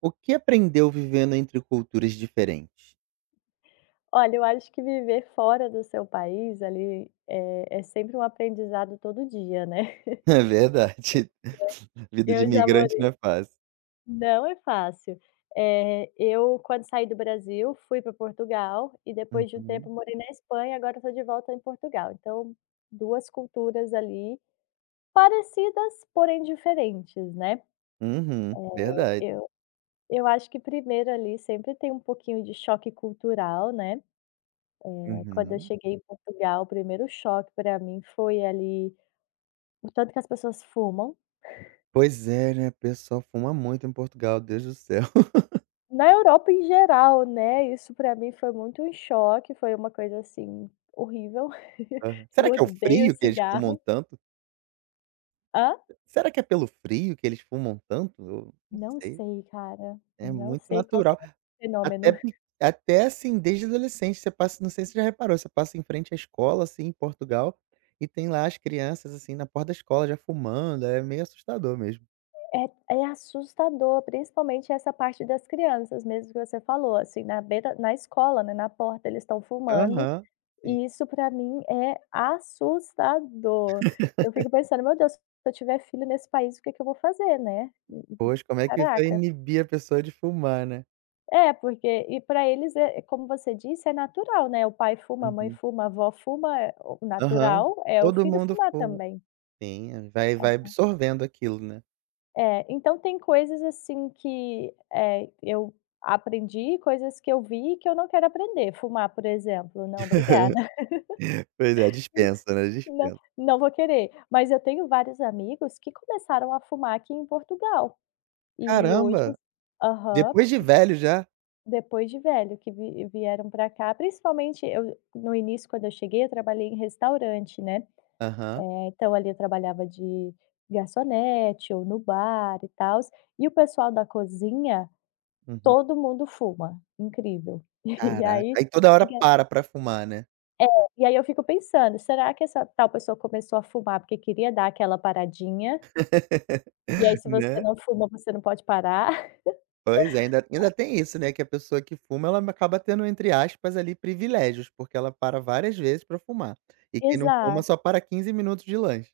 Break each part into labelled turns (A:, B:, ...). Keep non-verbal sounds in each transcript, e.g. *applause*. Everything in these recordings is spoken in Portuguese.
A: O que aprendeu vivendo entre culturas diferentes?
B: Olha, eu acho que viver fora do seu país ali é sempre um aprendizado todo dia, né. *laughs*
A: *laughs* É verdade. *laughs* Vida de
B: Eu já
A: imigrante não é
B: morei.
A: fácil.
B: Não é fácil. Eu, quando saí do Brasil, fui para Portugal e depois de um
A: Uhum.
B: tempo morei na Espanha, agora eu estou de volta em Portugal. Então, 2 culturas ali parecidas, porém diferentes, né.
A: Uhum. Verdade.
B: Eu eu acho que primeiro ali sempre tem um pouquinho de choque cultural, né. Quando eu
A: Uhum.
B: cheguei em Portugal, o primeiro choque para mim foi ali: o tanto que as pessoas fumam.
A: Pois é, né, o pessoal fuma muito em Portugal, Deus do céu. *laughs*
B: Na Europa em geral, né, isso pra mim foi muito um choque, foi uma coisa, assim, horrível. *laughs*
A: Aham.
B: Eu
A: Será que é o
B: odeio
A: frio que eles fumam
B: cigarro.
A: tanto?
B: Hã?
A: Será que é pelo frio que eles fumam tanto? Eu não
B: Não
A: sei.
B: sei, cara,
A: É
B: não
A: muito
B: sei qual que
A: natural.
B: é o fenômeno.
A: Até por desde adolescente você passa, não sei se você já reparou, você passa em frente à escola, assim, em Portugal, e tem lá as crianças, assim, na porta da escola já fumando, é meio assustador mesmo.
B: É assustador, principalmente essa parte das crianças mesmo que você falou, assim, na escola, né, na porta eles estão fumando.
A: Aham, sim.
B: E isso pra mim é assustador. Eu fico pensando: "Meu Deus, se eu tiver filho nesse país, o que é que eu vou fazer, né?"
A: Poxa, como é que vai
B: Caraca.
A: inibir a pessoa de fumar, né.
B: É, porque e pra eles é como você disse, é natural, né, o pai fuma, a mãe
A: Uhum.
B: fuma, a avó fuma, o
A: Aham.
B: natural é o
A: Todo
B: filho
A: mundo
B: fumar
A: fuma.
B: também.
A: Sim, vai absorvendo aquilo, né.
B: É, então tem coisas, assim, que, eu aprendi, coisas que eu vi que eu não quero aprender. Fumar, por exemplo, não, obrigada.
A: Pois é, dispensa, né,
B: Não,
A: dispensa.
B: não vou querer. Mas eu tenho vários amigos que começaram a fumar aqui em Portugal, e hoje.
A: Caramba,
B: Aham,
A: depois de velho já?
B: depois de velho que vi vieram para cá, principalmente eu no início, quando eu cheguei eu trabalhei em restaurante, né,
A: Aham,
B: então ali eu trabalhava de garçonete ou no bar e tal. E o pessoal da cozinha,
A: uhum.
B: todo mundo fuma, incrível. *laughs* E
A: Caraca,
B: aí
A: aí toda hora
B: fica
A: para pra fumar, né.
B: é, e aí eu fico pensando: "Será que essa tal pessoa começou a fumar porque queria dar aquela paradinha? E aí,
A: *laughs*
B: se você
A: Né?
B: não fuma, você não pode parar". *laughs*
A: Pois é, ainda tem isso, né, que a pessoa que fuma, ela acaba tendo, entre aspas, ali, "privilégios", porque ela para várias vezes para fumar. E quem não fuma
B: Exato,
A: só para 15 minutos de lanche.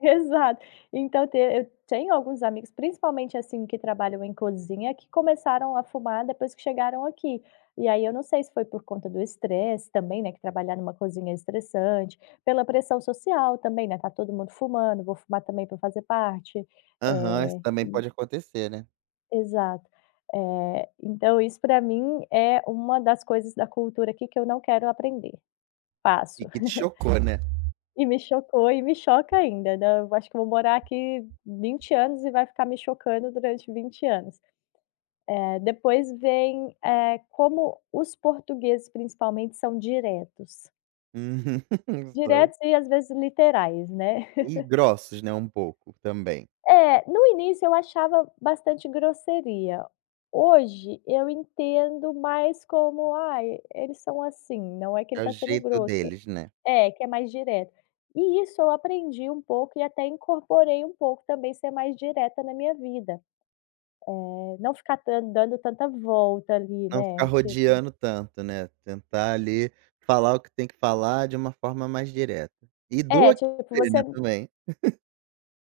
B: exato. Então, te eu tenho alguns amigos, principalmente, assim, que trabalham em cozinha, que começaram a fumar depois que chegaram aqui. E aí eu não sei se foi por conta do estresse também, né, que trabalhar numa cozinha é estressante, pela pressão social também, né, tá todo mundo fumando, vou fumar também para fazer parte.
A: Aham, isso
B: Eh,
A: também
B: hum,
A: pode acontecer, né.
B: exato. Então isso para mim é uma das coisas da cultura aqui que eu não quero aprender.
A: E
B: Passo.
A: que te chocou, né.
B: E me chocou e me choca ainda, né, eu acho que eu vou morar aqui 20 anos e vai ficar me chocando durante 20 anos. Depois vem, como os portugueses principalmente são diretos.
A: Uhum. *laughs* São.
B: Diretos e às vezes literais, né. *laughs*
A: E grossos, né, um pouco também.
B: É, no início eu achava bastante grosseria, hoje eu entendo mais como: "Ai, eles são assim", não é que
A: É
B: ele
A: o
B: está sendo
A: jeito
B: grosso.
A: deles, né.
B: É, que é mais direto. E isso eu aprendi um pouco e até incorporei um pouco também, ser mais direta na minha vida, não ficar tan dando tanta volta ali,
A: Não ficar
B: né, tipo.
A: rodeando tanto, né, tentar ali falar o que tem que falar de uma forma mais direta. E doa
B: é,
A: quem
B: tipo
A: doer,
B: você
A: né, também.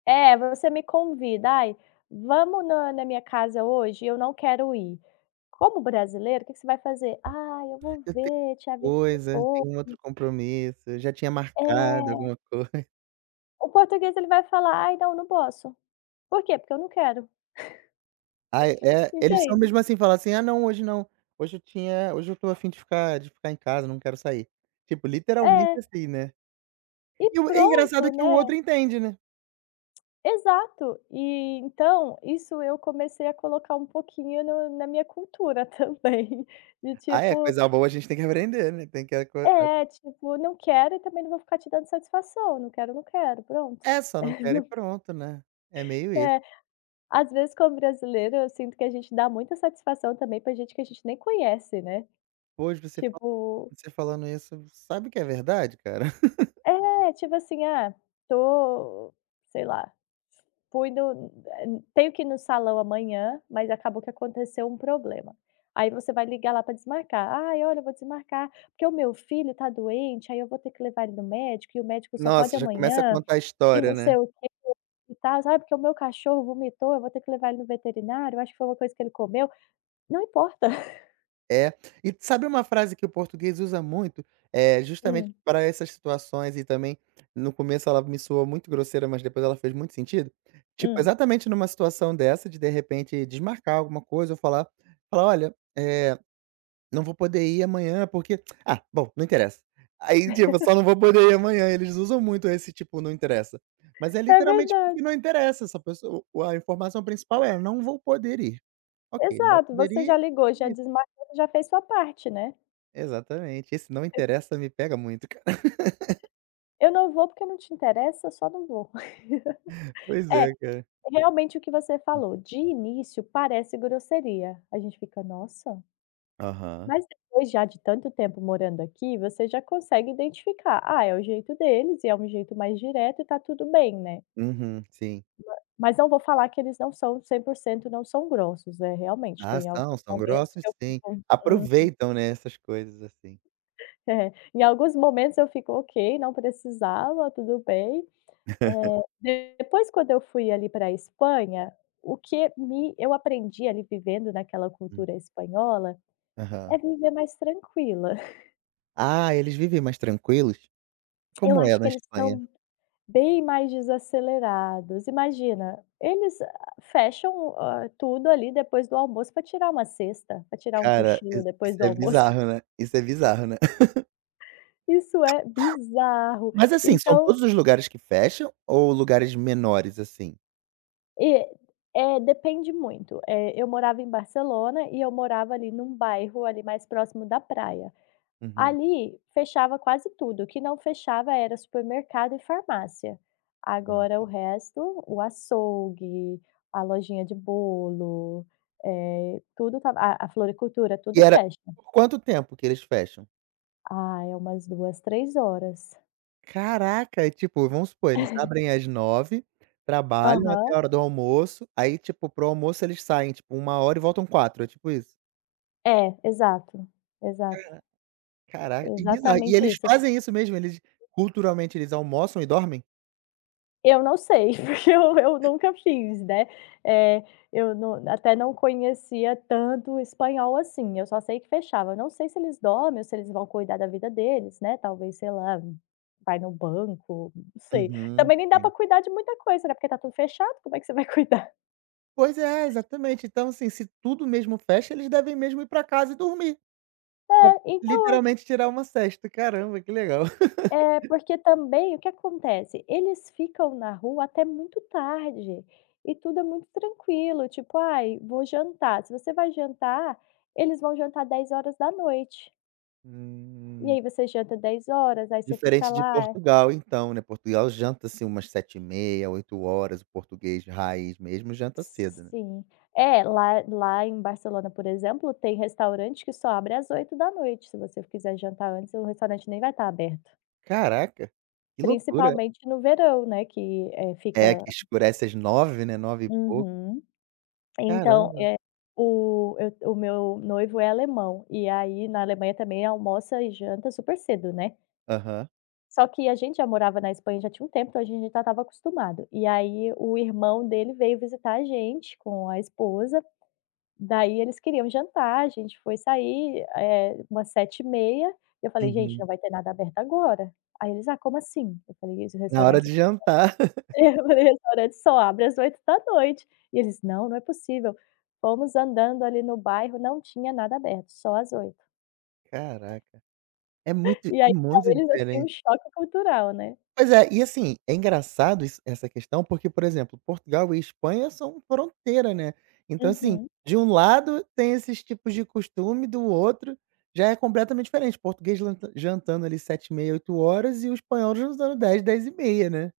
B: você me convida: "Ai, vamos na minha casa hoje e eu não quero ir". Como brasileiro, o que que você vai fazer? "Ah, eu vou
A: *laughs*
B: ver, te aviso
A: Coisa,
B: depois".
A: tem um outro compromisso, já tinha marcado
B: É,
A: alguma coisa.
B: o português ele vai falar: "Ai, não, não posso". Por quê? Porque eu não quero,
A: Ai, é, é, eles são
B: entende?
A: mesmo assim, falam assim: "Ah não, hoje não, hoje eu tô afim de ficar em casa, não quero sair". Tipo, literalmente
B: É,
A: assim, né.
B: e
A: E o é
B: pronto,
A: engraçado que o outro
B: né?
A: entende, né.
B: Exato. E então, isso eu comecei a colocar um pouquinho no na minha cultura também, *laughs* de
A: Ah é,
B: tipo:
A: coisa boa a gente tem que aprender, né, tem que aco
B: "É, tipo, não quero e também não vou ficar te dando satisfação, não quero, não quero, pronto".
A: é, só não quero
B: *laughs*
A: e pronto, né. É meio isso.
B: É, às vezes como brasileiro eu sinto que a gente dá muita satisfação também pra gente que a gente nem conhece, né.
A: hoje você fa
B: Tipo
A: você falando isso, sabe que é verdade, cara? *laughs*
B: é, tipo assim: "Ah, tô sei lá, Fui no tenho que ir no salão amanhã, mas acabou que aconteceu um problema". Aí você vai ligar lá para desmarcar: "Ai, olha, eu vou desmarcar, porque o meu filho tá doente, aí eu vou ter que levar ele no médico e o médico só pode
A: Nossa, já começa a
B: amanhã,
A: contar a
B: e
A: história,
B: não sei
A: né.
B: o que e tal. Sabe, porque o meu cachorro vomitou, eu vou ter que levar ele no veterinário, eu acho que foi uma coisa que ele comeu", não importa. *laughs*
A: É. E sabe uma frase que o português usa muito? Justamente
B: Hum,
A: para essas situações e também no começo ela me soou muito grosseira, mas depois ela fez muito sentido. Tipo,
B: hum.
A: exatamente numa situação dessa de repente, desmarcar alguma coisa ou falar: "Olha, não vou poder ir amanhã porque" "Ah, bom, não interessa". Aí, tipo, só não vou poder ir amanhã, eles usam muito esse tipo "não interessa". Mas é
B: É
A: literalmente porque
B: verdade.
A: não interessa, essa pessoa a informação principal é: "Não vou poder ir". Ok, não vai
B: Exato,
A: poder
B: você já
A: ir.
B: ligou, já desmarcou, já fez sua parte, né.
A: Exatamente. Esse "não interessa" me pega muito, cara. *laughs*
B: "Eu não vou porque não te interessa, eu só não vou". *laughs*
A: Pois
B: É.
A: é, cara.
B: Realmente o que você falou, de início parece grosseria, a gente fica: "Nossa",
A: Aham.
B: mas depois já de tanto tempo morando aqui, você já consegue identificar: "Ah, é o jeito deles e é um jeito mais direto e tá tudo bem, né".
A: Uhum, sim.
B: Mas não vou falar que eles não são 100%, não são grossos, é, realmente
A: Ah,
B: tem
A: são,
B: alguns
A: são
B: momentos
A: grossos
B: que eu
A: sim.
B: fico: "Hum".
A: Aproveitam, né, essas coisas assim.
B: *laughs* É, em alguns momentos eu fico: "Ok, não precisava, tudo bem".
A: *laughs*
B: Depois quando eu fui ali para a Espanha, o que me eu aprendi ali vivendo naquela
A: Hum.
B: cultura espanhola, é
A: Aham.
B: viver mais tranquila. *laughs*
A: Ah, eles vivem mais tranquilos?
B: Eu
A: Como é
B: acho que
A: na
B: eles
A: Espanha?
B: são bem mais desacelerados. Imagina, eles fecham, tudo ali depois do almoço para tirar uma cesta, para tirar um
A: Cara,
B: cochilo
A: is isso
B: depois do
A: é
B: almoço.
A: bizarro, né.
B: *laughs*
A: Isso é bizarro, né. *laughs*
B: Isso é bizarro.
A: Mas assim, são
B: Então
A: todos os lugares que fecham ou lugares menores, assim?
B: e depende muito. Eu morava em Barcelona e eu morava ali num bairro ali mais próximo da praia.
A: Uhum.
B: Ali fechava quase tudo, o que não fechava era supermercado e farmácia. Agora o
A: Ah.
B: resto, o açougue, a lojinha de bolo, tudo estava, a floricultura,
A: E
B: tudo
A: era
B: fecha.
A: por quanto tempo que eles fecham?
B: Ah, é umas duas, três horas.
A: Caraca, e tipo, vamos supor, eles
B: *laughs*
A: abrem às 9, trabalham até
B: Aham.
A: a hora do almoço, aí, tipo, pro almoço eles saem, tipo, uma hora e voltam quatro, é tipo isso?
B: É, exato, exato,
A: Caraca, e bizarro, e
B: exatamente
A: eles
B: isso.
A: fazem isso mesmo, eles culturalmente eles almoçam e dormem?
B: Eu não sei, *laughs* porque eu nunca fiz, né. Eh, eu até não conhecia tanto espanhol assim, eu só sei que fechava. Eu não sei se eles dormem ou se eles vão cuidar da vida deles, né, talvez, sei lá, vai no banco, não sei.
A: Uhum,
B: Também nem dá
A: sim.
B: para cuidar de muita coisa, né, porque tá tudo fechado, como é que você vai *laughs* cuidar?
A: Pois é, exatamente. Então, assim, se tudo mesmo fecha, eles devem mesmo ir para casa e dormir,
B: É, então
A: literalmente tirar uma sesta. Caramba, que legal. *laughs*
B: É, porque também o que acontece? Eles ficam na rua até muito tarde e tudo é muito tranquilo, tipo: "Ai, vou jantar". Se você vai jantar, eles vão jantar 10 horas da noite. E
A: Hum.
B: aí você janta 10 horas, aí você fica
A: Diferente de
B: lá.
A: Portugal então, né, Portugal janta assim umas 7h30, 8h. O português de raiz mesmo janta cedo, né.
B: Sim. É, lá em Barcelona, por exemplo, tem restaurante que só abre às 8 da noite. Se você quiser jantar antes, o restaurante nem vai estar aberto.
A: Caraca, que loucura.
B: Principalmente no verão, né, que, fica.
A: É, que escurece às 9, né, 9 e pouco.
B: Uhum. Então,
A: Caramba.
B: eh, o eu o meu noivo é alemão, e aí na Alemanha também almoça e janta super cedo, né.
A: Aham.
B: Só que a gente já morava na Espanha já tinha um tempo, então a gente já estava acostumado. E aí o irmão dele veio visitar a gente com a esposa, daí eles queriam jantar, a gente foi sair, umas 7h30, 30, eu falei: "Gente,
A: Uhum.
B: não vai ter nada aberto agora". Aí eles: "Ah, como assim?". Eu falei: "Os
A: Na hora
B: restaurantes".
A: de jantar.
B: *laughs*
A: *laughs*
B: Eu falei: "Restaurante só abre às oito da noite". E eles: "Não, não é possível". Fomos andando ali no bairro, não tinha nada aberto, só às 8.
A: Caraca,
B: E
A: é
B: aí
A: muito
B: para eles, assim, um
A: diferente.
B: choque cultural, né.
A: Pois é, e assim, é engraçado isso essa questão, porque, por exemplo, Portugal e Espanha são fronteira, né. Então, assim,
B: Uhum.
A: de um lado tem esses tipos de costume, do outro já é completamente diferente. Português janta jantando ali 7h30 8h e o espanhol jantando 10 10h30 né.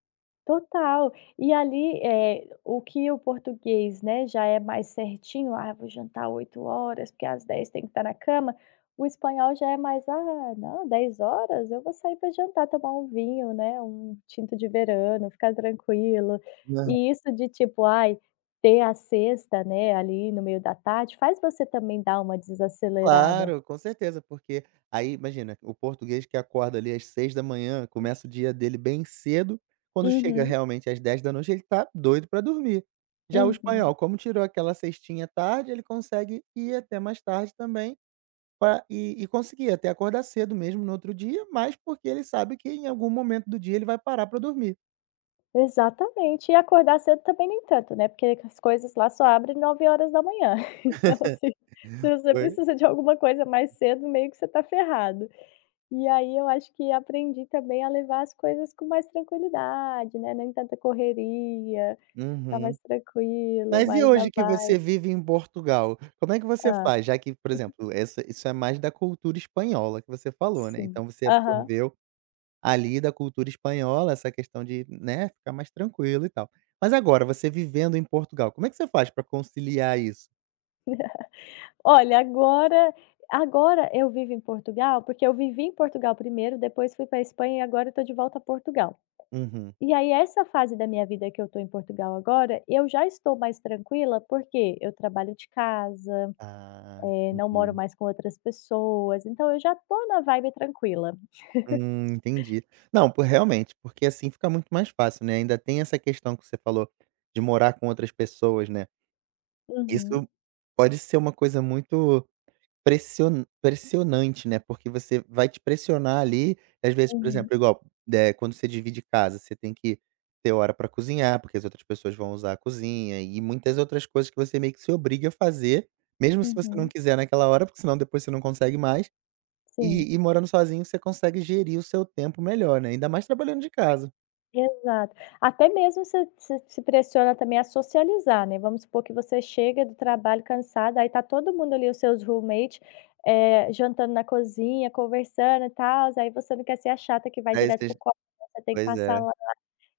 B: Total. E ali, o que o português, né, já é mais certinho: "Ah, vou jantar 8 horas porque às 10 tem que estar na cama". O espanhol já é mais: "Ah, não, 10 horas, eu vou sair para jantar, tomar um vinho, né, um tinto de verano, ficar tranquilo". E isso de, tipo, ai, ter a sexta, né, ali no meio da tarde, faz você também dar uma desacelerada.
A: Claro, com certeza, porque aí imagina, o português que acorda ali às 6 da manhã, começa o dia dele bem cedo, quando chega
B: Uhum,
A: realmente às 22h, ele tá doido pra dormir. Já o
B: uhum.
A: espanhol, como tirou aquela cestinha tarde, ele consegue ir até mais tarde também pra e conseguir até acordar cedo mesmo no outro dia, mas porque ele sabe que em algum momento do dia ele vai parar pra dormir.
B: Exatamente. E acordar cedo também nem tanto, né, porque as coisas lá só abrem 9 horas da manhã. *laughs* Então, assim, se você
A: Foi.
B: precisa de alguma coisa mais cedo, meio que você tá ferrado. E aí eu acho que aprendi também a levar as coisas com mais tranquilidade, né, nem tanta correria, ficar
A: Uhum.
B: mais tranquilo,
A: Mas e
B: mais na
A: hoje que você
B: vibe.
A: vive em Portugal, como é que você
B: Ah.
A: faz? Já que, por exemplo, essa isso é mais da cultura espanhola que você falou, né,
B: Sim.
A: então você
B: Aham.
A: absorveu ali da cultura espanhola essa questão de, né, ficar mais tranquilo e tal. Mas agora você vivendo em Portugal, como é que você faz pra conciliar isso?
B: Olha, agora eu vivo em Portugal, porque eu vivi em Portugal primeiro, depois fui para Espanha e agora eu tô de volta a Portugal.
A: Uhum.
B: E aí essa fase da minha vida que eu estou em Portugal agora, eu já estou mais tranquila, porque eu trabalho de casa,
A: Ah,
B: não moro
A: entendi.
B: mais com outras pessoas, então eu já estou na vibe tranquila.
A: Entendi. Não, po realmente, porque assim fica muito mais fácil, né, ainda tem essa questão que você falou de morar com outras pessoas, né,
B: Uhum,
A: isso pode ser uma coisa muito pressionante, né, porque você vai te pressionar ali, às vezes, por
B: uhum,
A: exemplo, igual, quando você divide casa, você tem que ter hora para cozinhar, porque as outras pessoas vão usar a cozinha e muitas outras coisas que você meio que se obriga a fazer, mesmo se você não
B: uhum.
A: quiser naquela hora, porque senão depois você não consegue mais,
B: Sim,
A: e morando sozinho você consegue gerir o seu tempo melhor, né, ainda mais trabalhando de casa.
B: exato. Até mesmo se pressiona também a socializar, né, vamos supor que você chega do trabalho cansada, aí tá todo mundo ali, os seus roommates jantando na cozinha, conversando e tals, aí você não quer ser a chata que vai
A: Aí
B: direto pro
A: vocês
B: quarto, né? Você tem que
A: pois
B: passar
A: é.
B: lá.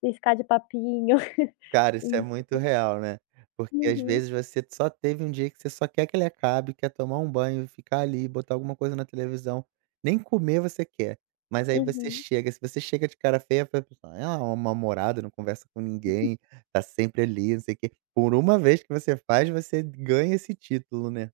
B: E ficar de papinho. *laughs*
A: Cara, isso é
B: En
A: muito real, né. Porque às
B: uhum,
A: vezes você só teve um dia que você só quer que ele acabe, quer tomar um banho, ficar ali, botar alguma coisa na televisão, nem comer você quer. Mas aí você
B: uhum.
A: chega, se você chega de cara feia, vai pensar: "Ah, uma namorada, não conversa com ninguém, tá sempre ali, não sei o quê". Por uma vez que você faz, você ganha esse título, né.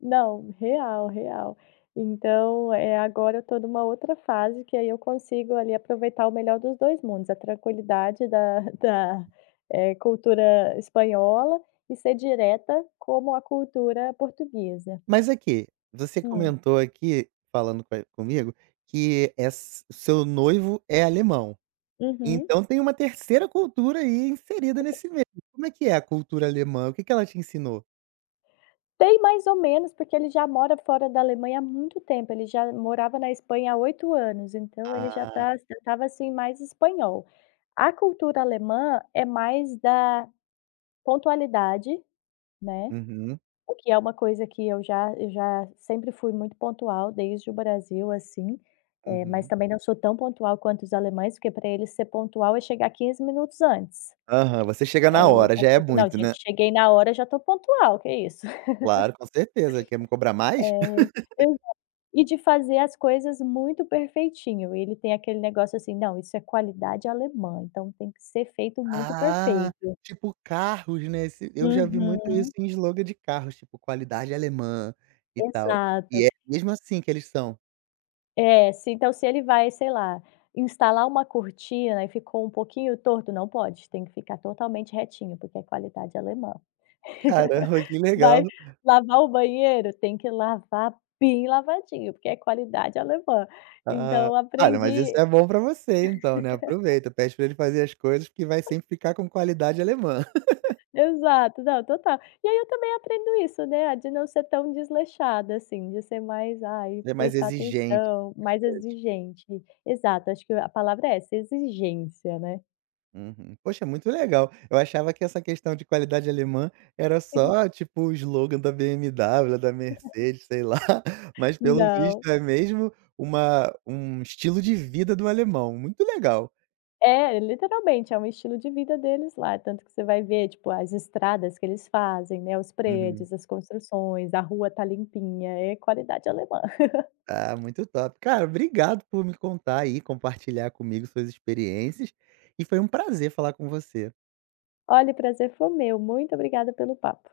B: Não, real, real. Então, é, agora eu tô numa outra fase que aí eu consigo ali aproveitar o melhor dos 2 mundos, a tranquilidade da *laughs* da, cultura espanhola e ser direta como a cultura portuguesa.
A: Mas aqui, você
B: Hum.
A: comentou aqui, falando co comigo, que ess o seu noivo é alemão.
B: Uhum.
A: Então tem uma terceira cultura aí inserida nesse meio. Como é que é a cultura alemã? O que que ela te ensinou?
B: Tem mais ou menos, porque ele já mora fora da Alemanha há muito tempo, ele já morava na Espanha há 8 anos, então ele já
A: Ah,
B: estava, assim, mais espanhol. A cultura alemã é mais da pontualidade, né,
A: uhum,
B: o que é uma coisa que eu já sempre fui muito pontual desde o Brasil, assim, mas
A: uhum.
B: também não sou tão pontual quanto os alemães, porque para eles ser pontual é chegar 15 minutos antes.
A: Aham, você chega na
B: Aí eu
A: hora,
B: já
A: já é
B: fico: "Não,
A: muito,
B: gente,
A: né.
B: cheguei na hora, já tô pontual, que isso". *laughs*
A: Claro, com certeza, quer me cobrar mais? *laughs*
B: Eh, eu e de fazer as coisas muito perfeitinho, ele tem aquele negócio assim: "Não, isso é qualidade alemã, então tem que ser feito muito
A: Ah,
B: perfeito".
A: tipo carros, né, esse eu já vi muito isso
B: Uhum.
A: em slogan de carros, tipo qualidade alemã e tal.
B: Exato.
A: E é mesmo assim que eles são?
B: É, se então se ele vai, sei lá, instalar uma cortina e ficou um pouquinho torto, não pode, tem que ficar totalmente retinho, porque é qualidade alemã. *laughs*
A: Caramba, que legal.
B: Vai lavar o banheiro, tem que lavar bem lavadinho, porque é qualidade alemã.
A: Ah,
B: Então
A: olha, mas isso
B: aprendi.
A: é bom pra você então, né, aproveita, pede pra ele fazer as coisas que vai sempre ficar com qualidade alemã.
B: Exato, não, total. E aí eu também aprendo isso, né, a de não ser tão desleixada, assim, de ser mais, ai,
A: Ele é mais
B: prestar
A: exigente
B: atenção,
A: com as
B: mais
A: coisas.
B: exigente. Exato, acho que a palavra é essa, exigência, né.
A: Uhum. Poxa, muito legal. Eu achava que essa questão de qualidade alemã era só, tipo, o slogan da BMW, da Mercedes, sei lá, *laughs* mas pelo
B: Não.
A: visto é mesmo uma um estilo de vida do alemão, muito legal.
B: É, literalmente, é um estilo de vida deles lá, tanto que você vai ver, tipo, as estradas que eles fazem, né, os
A: Uhum.
B: prédios, as construções, a rua tá limpinha, é qualidade alemã. *laughs*
A: Ah, muito top. Cara, obrigado por me contar aí, compartilhar comigo suas experiências, e foi um prazer falar com você.
B: Olha, o prazer foi meu, muito obrigada pelo papo.